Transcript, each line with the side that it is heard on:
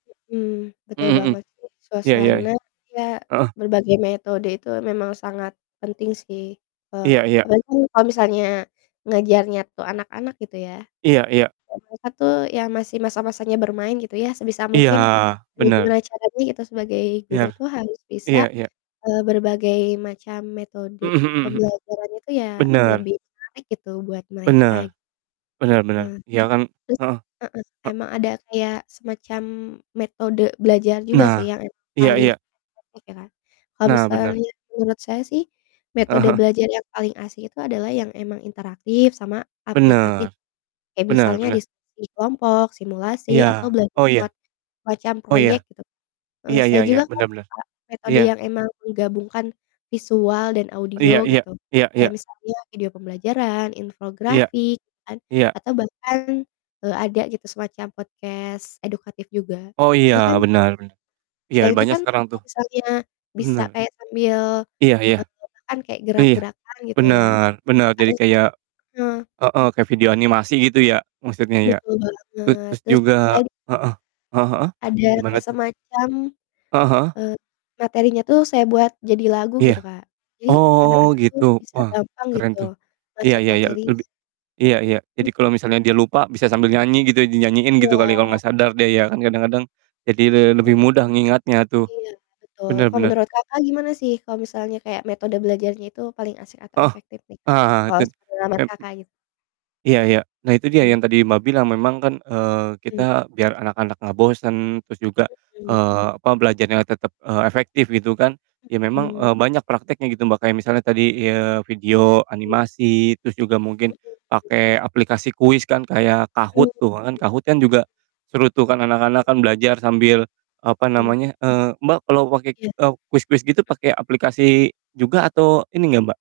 left: Mhm, betul
right: Mmm mhm.
left: banget sih,
right: Iya iya.
left: suasana iya,
right: Heeh.
left: berbagai metode itu memang sangat penting sih, eee,
right: Iya iya.
left: apalagi kan kalau misalnya ngajarnya tuh anak-anak, gitu ya.
right: Iya iya.
left: Ya mereka tuh ya, masih masa-masanya bermain gitu ya, sebisa
right: Iya,
left: mungkin ya
right: bener.
left: gimana caranya gitu, sebagai guru
right: Biar
left: tuh harus bisa,
right: iya iya.
left: eee, berbagai macam metode
right: Mhm mhm mhm.
left: pembelajarannya itu ya,
right: Bener.
left: lebih menarik gitu buat
right: Bener.
left: mereka.
right: Bener bener.
left: Ah,
right: Iya, kan,
left: terus
right: heeh.
left: heeh,
right: A
left: emang ada kayak semacam metode belajar juga
right: Nah,
left: sih yang emang
right: iya
left: paling
right: iya.
left: efektif ya, Kak. Kalo
right: Nah, benar.
left: misalnya menurut saya sih,
right: Heeh
left: metode
right: heeh.
left: belajar yang paling asik itu adalah yang emang interaktif sama aplikatif,
right: Bener,
left: kayak
right: bener
left: misalnya
right: bener.
left: diskusi kelompok, simulasi, atau
right: Iya,
left: belajar
right: oh, iya.
left: lewat semacam
right: Oh, ya.
left: proyek, gitu. Heeh,
right: Iya
left: saya
right: iya iya.
left: juga kan
right: Bener bener.
left: suka metode
right: Iya.
left: yang emang menggabungkan visual dan
right: Iya
left: audio
right: iya.
left: gitu,
right: Iya
left: kayak
right: iya.
left: misalnya video pembelajaran,
right: Iya.
left: infografik kan,
right: Iya.
left: atau bahkan, eee, ada gitu, semacam podcast edukatif juga.
right: Oh, iya,
left: Jadi kan
right: bener bener. Iya,
left: saya itu
right: banyak
left: kan
right: sekarang
left: kalau
right: tuh.
left: misalnya bisa
right: Bener.
left: kayak sambil
right: Iya iya.
left: bergerak kan, kayak
right: Iya,
left: gerak-gerakan gitu ya.
right: bener bener. Jadi
left: Atau sam
right: kayak
left: heeh.
right: heeh, kayak video animasi gitu ya, maksudnya ya.
left: Betul
right: tu
left: banget,
right: terus
left: terus
right: juga
left: saya di
right: heeh, heeh heeh,
left: Ada
right: gimana
left: kayak
right: tuh?
left: semacam,
right: Heeh heeh.
left: eee, materinya tuh saya buat jadi lagu, gitu,
right: Iya,
left: Kak, jadi
right: oh,
left: anak-anak tuh
right: gitu.
left: bisa
right: Wah,
left: gampang
right: keren
left: gitu
right: tuh. Iya
left: masuk
right: iya iya,
left: materinya.
right: lebi iya iya, jadi kalo misalnya
left: Mhm.
right: dia lupa, bisa sambil nyanyi gitu, dinyanyiin gitu, kali kalo
left: Iya.
right: nggak sadar dia ya, kan kadang-kadang jadi le
left: E
right: lebih mudah ngingatnya tuh,
left: Iya, betul,
right: bener
left: kalau
right: bener
left: menurut Kakak gimana sih kalau misalnya kayak metode belajarnya itu paling asik atau
right: Heeh.
left: efektif nih, Kak,
right: Ah
left: kalau
right: ten
left: sepengalaman
right: em
left: Kakak gitu?
right: iya iya, nah, itu dia
left: Mmm.
right: yang tadi Mbak, bilang, memang kan, eee,
left: Mmm.
right: kita biar anak-anak nggak bosen terus juga,
left: Mhm.
right: eee, apa, belajarnya tetep, eee, efektif, gitu kan, ya, memang,
left: Mhm.
right: eee, banyak prakteknya, gitu, Mbak, kayak misalnya tadi, eee, video
left: Mmm.
right: animasi, terus juga mungkin
left: Mhm, mmm
right: pake aplikasi kuis kan, kayak
left: Mhm mhm.
right: Kahoot
left: Mmm.
right: tuh kan, Kahoot kan juga seru tuh, kan anak-anak kan belajar sambil, apa
left: Mmm.
right: namanya eee, Mbak, kalo pake,
left: Iya.
right: eee, kuis-kuis gitu,
left: Mmm.
right: pake aplikasi juga atau ini nggak, Mbak?